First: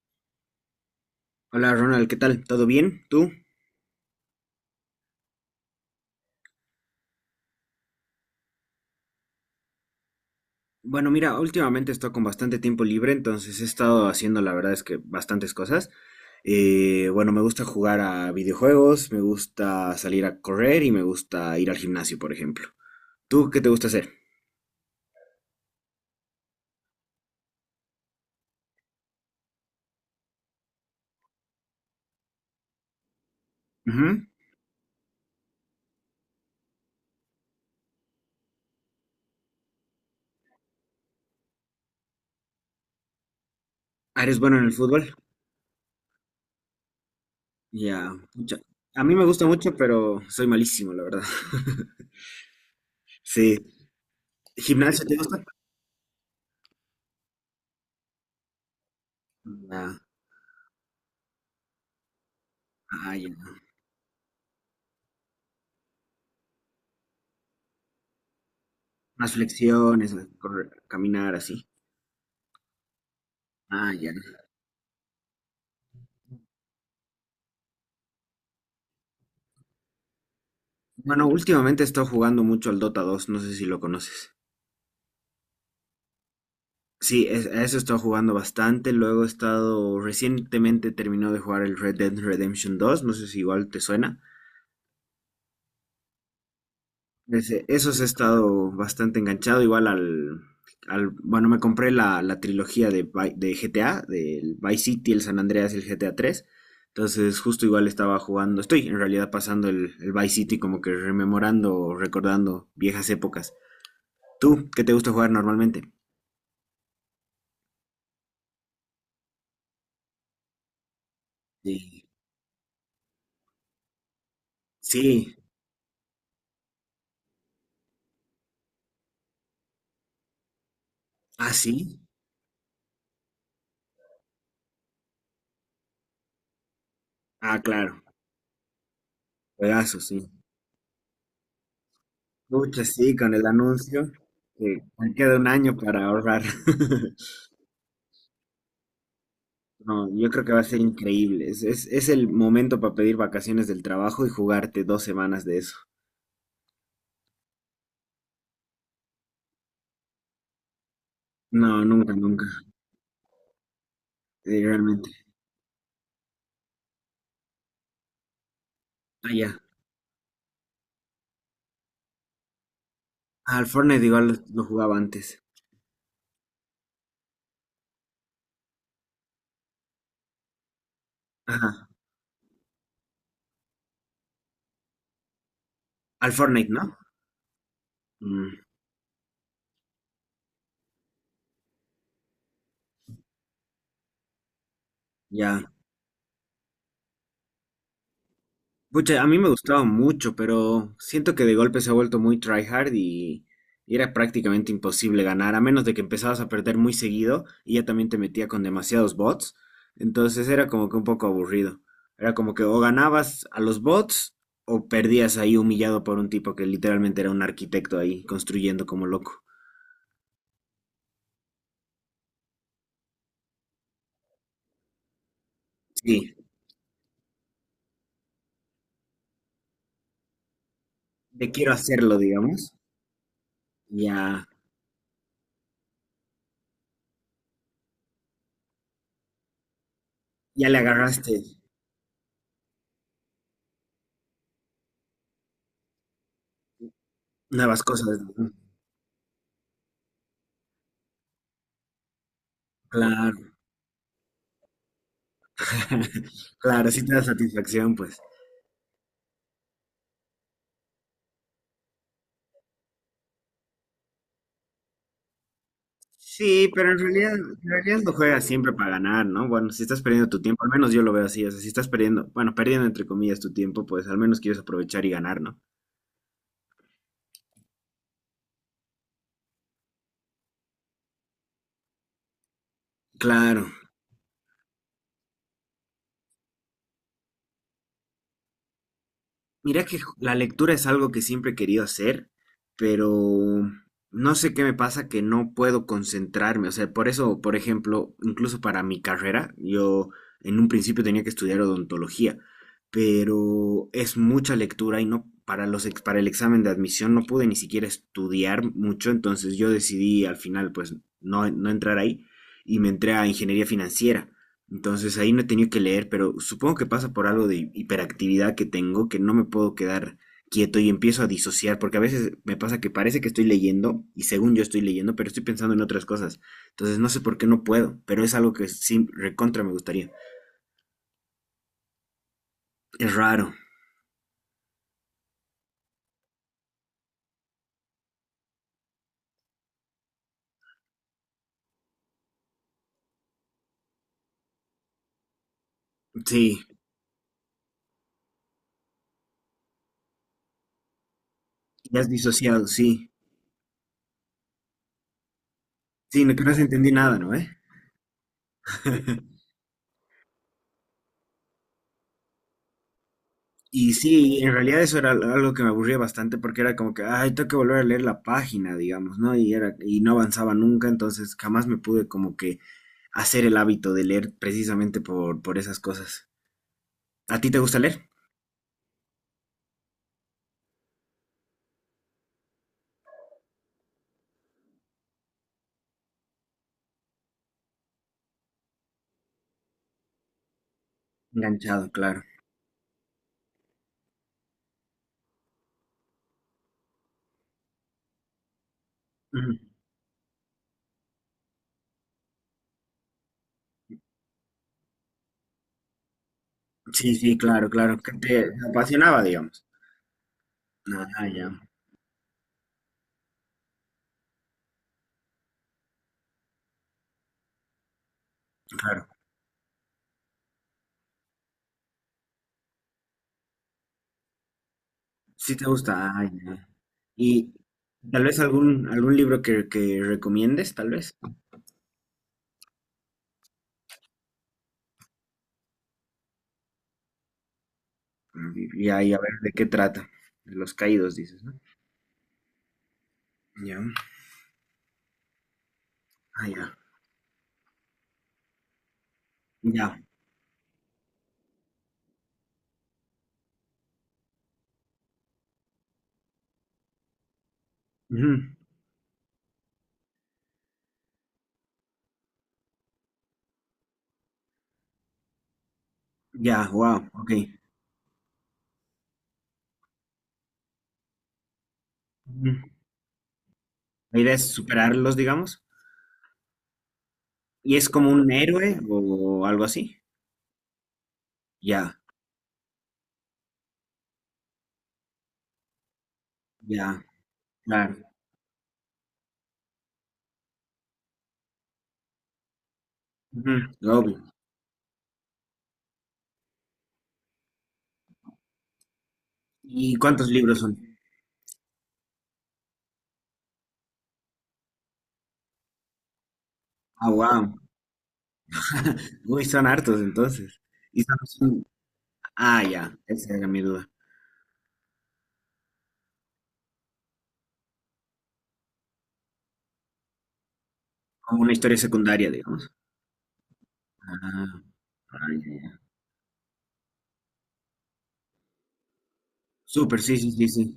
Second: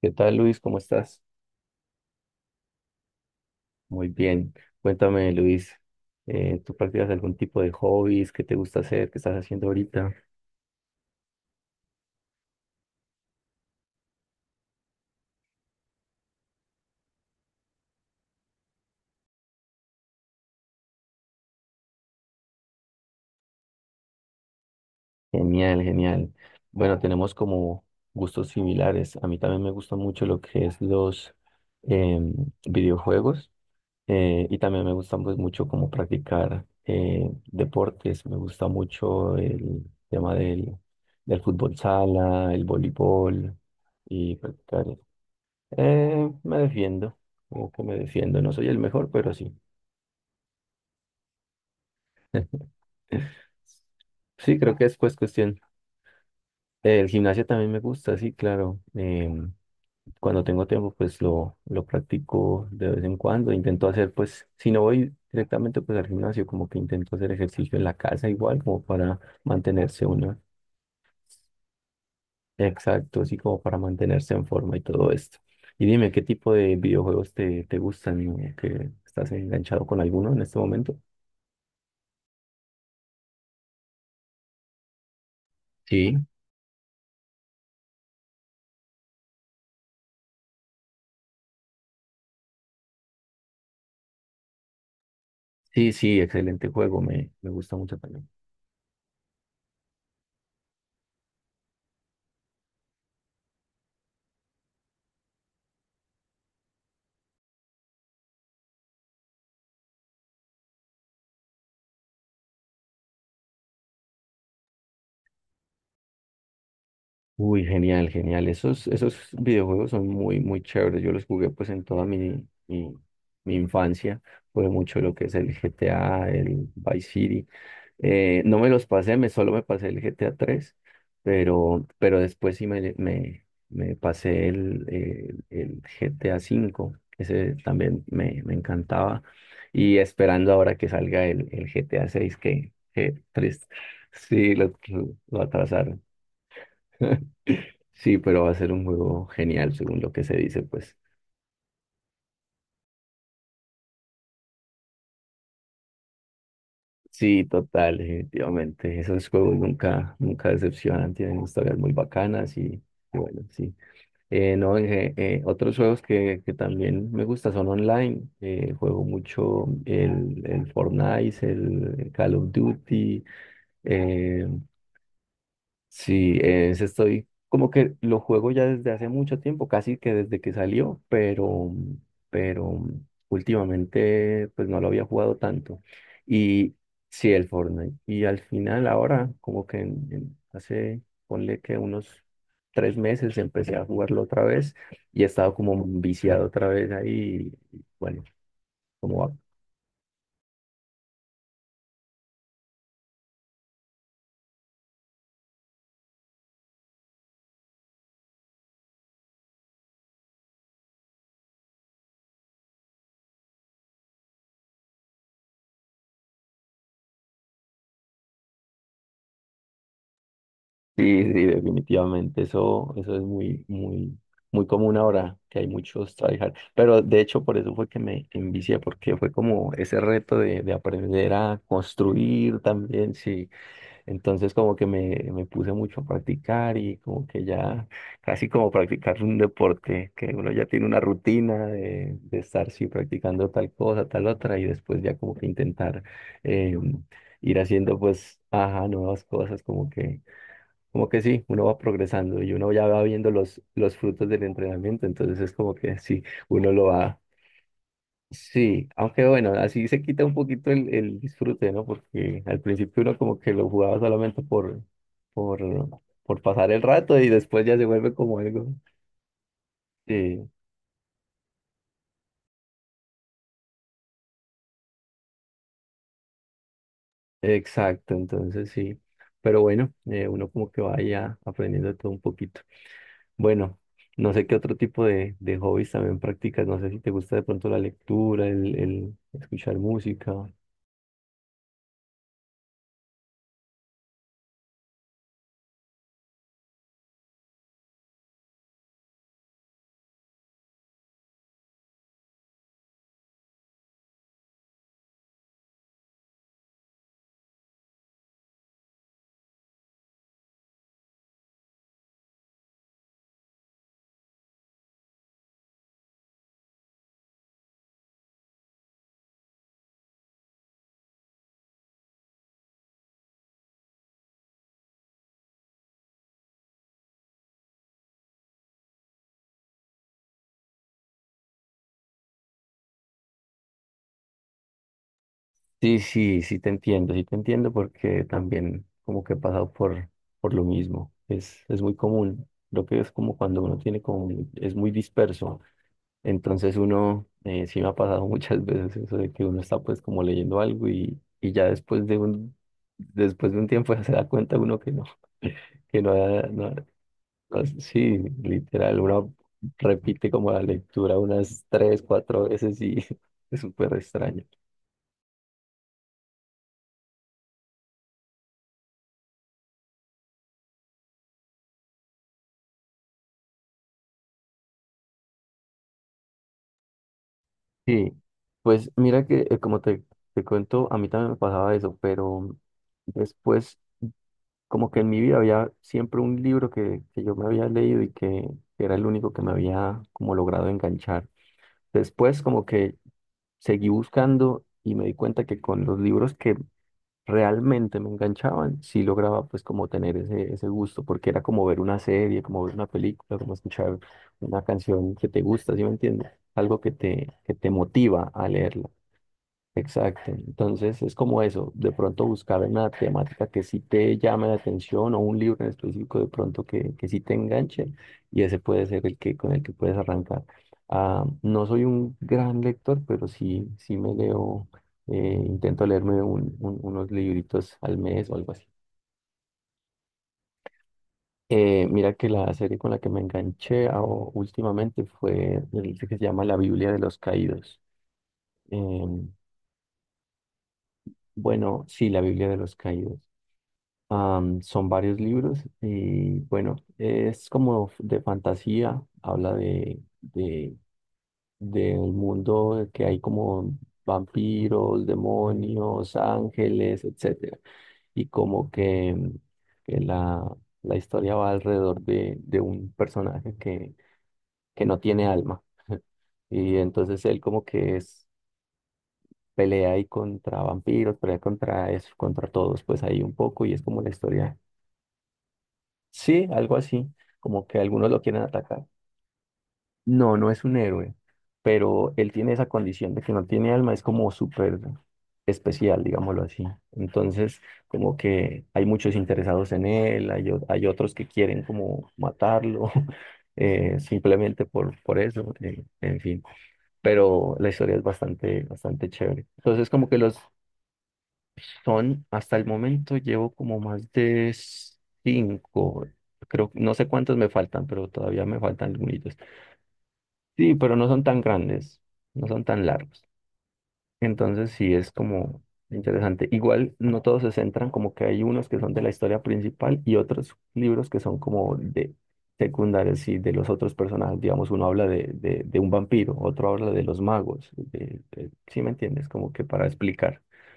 ¿Qué tal, Luis? ¿Cómo estás? Hola Ronald, ¿qué tal? ¿Todo bien? ¿Tú? Muy bien. Cuéntame, Luis, ¿tú practicas algún tipo de hobbies? ¿Qué te gusta hacer? ¿Qué estás haciendo ahorita? Bueno, mira, últimamente estoy con bastante tiempo libre, entonces he estado haciendo, la verdad es que bastantes cosas. Bueno, me gusta jugar a videojuegos, me gusta salir a correr y me gusta ir al gimnasio, por ejemplo. ¿Tú qué te gusta hacer? Genial, genial. Bueno, tenemos como gustos similares. A mí también me gusta mucho lo que es los em, videojuegos Ujú. Y también me gusta, pues, mucho como practicar deportes. Me gusta mucho el tema del fútbol sala, el voleibol Ah, y ¿eres bueno en el practicar. fútbol? Me defiendo, como que me Ya, defiendo, no soy el a mejor, mí me pero gusta sí. mucho, pero soy malísimo, la verdad. Sí. Sí, creo que es ¿Gimnasio pues te gusta? cuestión. El gimnasio también me gusta, sí, claro. Ah, Cuando tengo tiempo, pues lo practico de vez ah, en ya. cuando. Intento hacer, pues, si no voy directamente pues al gimnasio, como que intento hacer ejercicio en la casa igual, como para Más mantenerse flexiones, uno. Caminar así. Exacto, así como para Ah, ya. mantenerse en forma y todo esto. Y dime, ¿qué tipo de videojuegos te gustan o que estás enganchado con alguno en este momento? Bueno, últimamente he estado jugando mucho al Dota 2, no sé si lo conoces. Sí, Sí, a eso he estado jugando bastante. Luego he estado, recientemente terminó de jugar el Red Dead Redemption 2, no sé si igual te suena. sí, sí, excelente juego, me gusta mucho Esos he también. estado bastante enganchado, igual al, bueno, me compré la trilogía de GTA, del Vice City, el San Andreas y el GTA 3. Entonces, justo igual estaba jugando, estoy en realidad pasando el Vice City como que rememorando, recordando viejas épocas. ¿Tú qué te gusta jugar normalmente? Uy, genial, genial. Esos, esos videojuegos son muy, muy chéveres. Yo los jugué pues en toda Sí. Mi, mi infancia. Jugué mucho lo que es Sí, el GTA, el Vice City. No me los pasé, me solo me pasé el GTA 3, ah, pero, sí, pero después sí me pasé el GTA 5, ese ah, claro, también me encantaba. Y juegazo, sí. esperando ahora que salga el GTA 6, Pucha, sí, que con el triste. anuncio, Sí, que me queda lo un año atrasaron. para ahorrar. Sí, pero va a ser un juego genial, No, según lo que yo se creo que va dice, a ser pues. increíble. Es el momento para pedir vacaciones del trabajo y jugarte 2 semanas de eso. Sí, total, definitivamente. Esos juegos nunca, nunca decepcionan, tienen historias No, muy nunca, nunca, bacanas y bueno, sí. No, realmente. Otros juegos que también me gusta son online. Juego Ah, ya. mucho el Fortnite, el Call of Duty. Ah, al Fortnite igual lo, eh, lo jugaba antes. Sí, ese estoy como que lo juego ya desde hace mucho tiempo, casi que desde que salió, Ajá, pero últimamente pues no lo había jugado tanto. al Fortnite, Y ¿no? sí, el Fortnite. Y al Mm, final ahora, como que hace, ponle que unos 3 meses, empecé a jugarlo otra vez y he estado ya. como viciado otra vez ahí. Y bueno, Pucha, a como mí me gustaba mucho, pero siento que de golpe se ha vuelto muy tryhard y era prácticamente imposible ganar, a menos de que empezabas a perder muy seguido y ya también te metía con demasiados bots. Entonces era como que un poco aburrido. Era como que o ganabas a los bots o perdías ahí humillado por un tipo que literalmente era un arquitecto ahí construyendo como loco. sí, sí, definitivamente. Eso es muy, muy, muy común ahora, que hay muchos Sí, tryhard. Pero de hecho, por eso fue que me envicié, porque fue como ese reto de aprender de a quiero hacerlo, construir digamos. también, sí. Ya, Entonces, como que me puse mucho a practicar y como que ya, casi como practicar un deporte, que uno ya ya le tiene una agarraste rutina de estar, sí, practicando tal cosa, tal otra, y después ya como que intentar eh, ir nuevas haciendo, cosas. pues, ¿No? ajá, nuevas cosas, como que, como que sí, uno va progresando y uno ya va viendo Claro, los frutos del entrenamiento, entonces es como que sí, uno lo claro, sí te va. da satisfacción, pues. Sí, aunque bueno, así se quita un poquito el disfrute, ¿no? Porque al principio uno como que lo jugaba solamente por, por Sí, pasar el pero en rato y realidad, después en ya se realidad no vuelve como juegas siempre algo. para ganar, ¿no? Bueno, si estás perdiendo tu Sí, tiempo, al menos yo lo veo así, o sea, si estás perdiendo, bueno, perdiendo entre comillas tu tiempo, pues al menos quieres aprovechar y ganar, ¿no? exacto, entonces sí. Pero bueno, uno como que va ya aprendiendo todo un poquito. Claro. Bueno, no sé qué otro tipo de hobbies también practicas. No sé si te gusta de pronto la lectura, el escuchar Mira que música. la lectura es algo que siempre he querido hacer, pero no sé qué me pasa que no puedo concentrarme. O sea, por eso, por ejemplo, incluso para mi carrera, yo en un principio tenía que estudiar odontología, pero es mucha lectura y no para el examen de admisión no pude ni siquiera estudiar mucho, entonces yo decidí al final pues no, no entrar ahí y me entré a ingeniería financiera. Entonces ahí no he tenido que leer, pero supongo que pasa por algo de hiperactividad que tengo, que no me puedo quedar quieto y empiezo a disociar, porque a veces me pasa que parece que estoy leyendo y según yo estoy leyendo, pero estoy pensando en otras cosas. Entonces no sé por qué no puedo, pero es algo que sí, recontra me gustaría. Es raro, Sí, sí, sí te entiendo porque también como que he pasado por lo mismo. Es muy común. Creo que es como cuando uno tiene como, es muy disperso. sí, Entonces uno, sí me ha pasado muchas veces eso de que uno está pues como leyendo algo y ya ya después has de disociado, sí. después de un tiempo ya se da cuenta uno que no, que no, Sí, no, ha- que no se no, entendí nada, ¿no? ¿Eh? ah, sí, literal, uno repite como la lectura unas 3, 4 veces y es Y súper sí, extraño. en realidad eso era algo que me aburría bastante porque era como que, ay, tengo que volver a leer la página, digamos, ¿no? Y era, y no avanzaba nunca, entonces jamás me pude como que hacer el hábito de leer precisamente por esas cosas. ¿A ti te gusta leer? Sí, pues mira que como te cuento, a mí también me pasaba eso, pero después como que en mi vida había siempre un libro que yo me había leído y que era el único que me había como logrado enganchar. Enganchado, claro. Después como que seguí buscando y me di cuenta que con los libros que realmente me enganchaban, sí lograba Ujú. pues como tener ese, ese gusto, porque era como ver una serie, como ver una película, como escuchar una canción que te gusta, ¿sí me entiendes? Algo Sí, sí, que te claro, claro. Que motiva a te leerla. apasionaba, digamos. Exacto. Entonces es Ah, como ya. eso, de pronto buscar una temática que sí te llame la atención o un libro en específico de pronto que sí te enganche, y ese puede ser Claro. el que con el que puedes arrancar. Ah, no soy un gran lector, pero sí, sí me leo, Sí te intento gusta. leerme Ah, ya. Unos Y libritos al tal mes o vez algo así. algún libro que recomiendes, tal vez. Mira que la serie con la que me enganché últimamente fue el que se llama La Biblia de los Caídos. Mm, Y ahí a Em, ver de qué trata. De los caídos, dices, ¿no? bueno, sí, La Biblia de los Caídos. Ya. Am, son varios libros y Ah, ya, bueno, es como de fantasía, habla ya, del mundo que hay como vampiros, demonios, ángeles, etcétera. Y ujú, como que, mm, que la historia va alrededor de un personaje que no tiene alma. ya, Y wow, entonces ok. él como que es, pelea ahí contra vampiros, pelea contra eso, contra Ujú. todos, pues ahí un poco y es como la La idea es historia. superarlos, digamos. Sí, algo así, como ¿Y que es algunos como lo un quieren héroe atacar. o algo así? No, no es un héroe, Ya, pero él tiene esa condición de que no tiene alma, es como súper especial, digámoslo así. ya, Entonces, claro. como que hay muchos interesados en él, hay, hay otros que quieren como matarlo, Ujú, obvio. simplemente por eso, en fin. Pero la historia es bastante, bastante chévere. Entonces, ¿Y como que cuántos los, libros son? son, hasta el momento llevo como más de cinco. Creo, no sé Ah, cuántos me wow. faltan, pero todavía me faltan algunos. Uy, son hartos entonces. Sí, pero Y no son- son tan son- grandes, no Ah, son tan ya, largos. esa era mi duda. Entonces sí es como interesante. Igual no todos se centran, como que hay unos que son de la historia principal y otros libros que son Como una como historia de secundaria, digamos. secundarios y de los otros personajes. Ah, Digamos, uno habla ah, ya, de ya. un vampiro, otro habla de los magos. ¿Sí me entiendes? Como que para Súper, sí, sí, explicar. sí, sí.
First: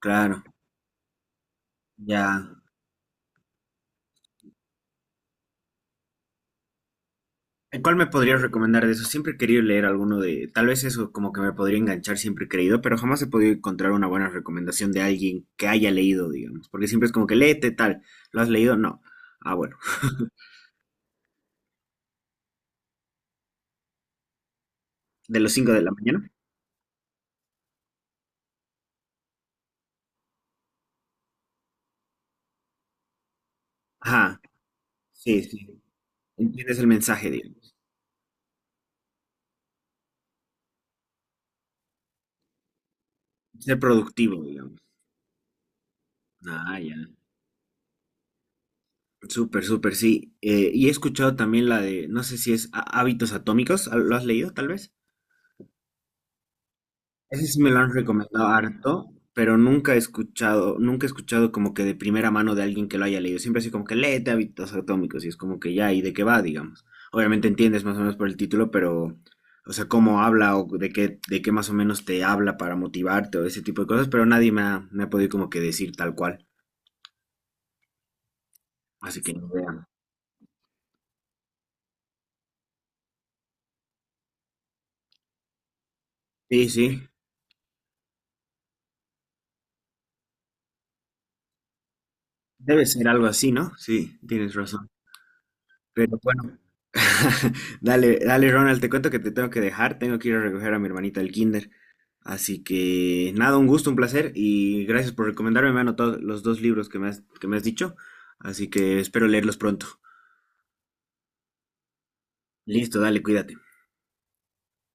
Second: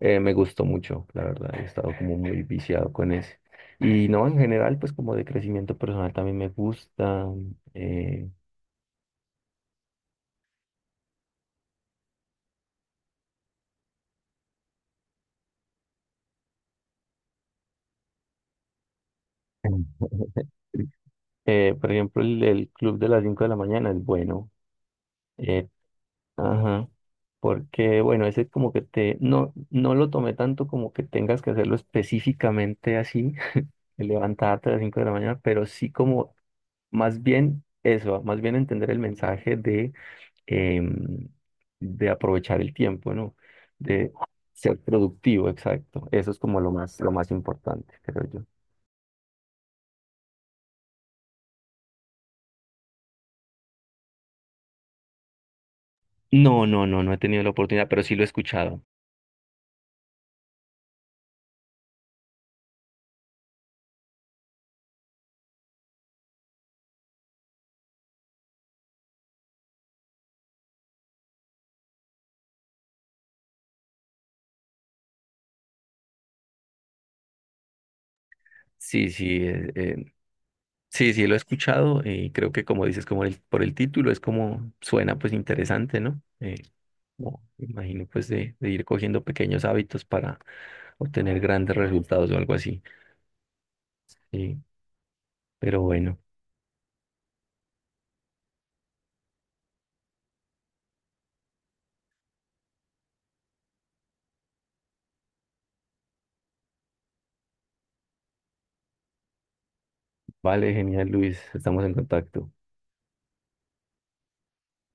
Me Claro, gustó mucho, la verdad, he estado como muy ya. viciado con ese. Y no, en general, pues como de crecimiento personal también me gusta. ¿Cuál me eh, podrías recomendar de eso? Siempre he querido leer alguno de, tal vez eso como que me podría enganchar, siempre he creído, pero jamás he podido encontrar una buena recomendación de alguien que haya leído, digamos, porque siempre es como que léete tal, ¿lo has leído? No. Ah, bueno, por ejemplo, el club de las 5 de la mañana es bueno. de los eh, 5 de la mañana. ajá. Porque, bueno, ese es como que te, no, no lo tomé tanto como que tengas que hacerlo específicamente así, de Ajá, levantarte a las 5 de la mañana, sí, pero sí, sí como entiendes el más mensaje, bien digamos, eso, más bien entender el mensaje de em, de aprovechar el tiempo, ¿no? ser De productivo, ser digamos. productivo, exacto. Eso es como Ah, ya. Lo más importante, creo yo. Súper, súper, sí. Y he escuchado también la de, no sé si es Hábitos Atómicos, ¿lo has leído tal vez? No, no, no, no he tenido Ese la sí me lo oportunidad, han pero sí lo he recomendado escuchado. harto, pero nunca he escuchado, nunca he escuchado como que de primera mano de alguien que lo haya leído. Siempre así como que léete Hábitos Atómicos y es como que ya, ¿y de qué va, digamos? Obviamente entiendes más o menos por el título, pero, o sea, cómo habla o de qué más o menos te habla para motivarte o ese tipo de cosas, pero nadie me ha podido como que decir tal cual. Sí, Así que sí, ni idea. Sí, sí lo he escuchado y creo que como dices, como por el título, es como suena pues interesante, ¿no? Sí, sí. Como, me imagino pues de ir cogiendo pequeños hábitos para obtener grandes resultados o algo así. Debe ser algo así, ¿no? Sí, tienes Sí, razón. pero bueno, Pero bueno. Dale, dale, Ronald, te cuento que te tengo que dejar, tengo que ir a recoger a mi hermanita al kinder. Así que nada, un gusto, un placer y gracias por recomendarme. Me han anotado los dos libros que me has dicho, así que espero leerlos pronto. vale, genial, Luis, estamos en contacto. Listo, dale, cuídate.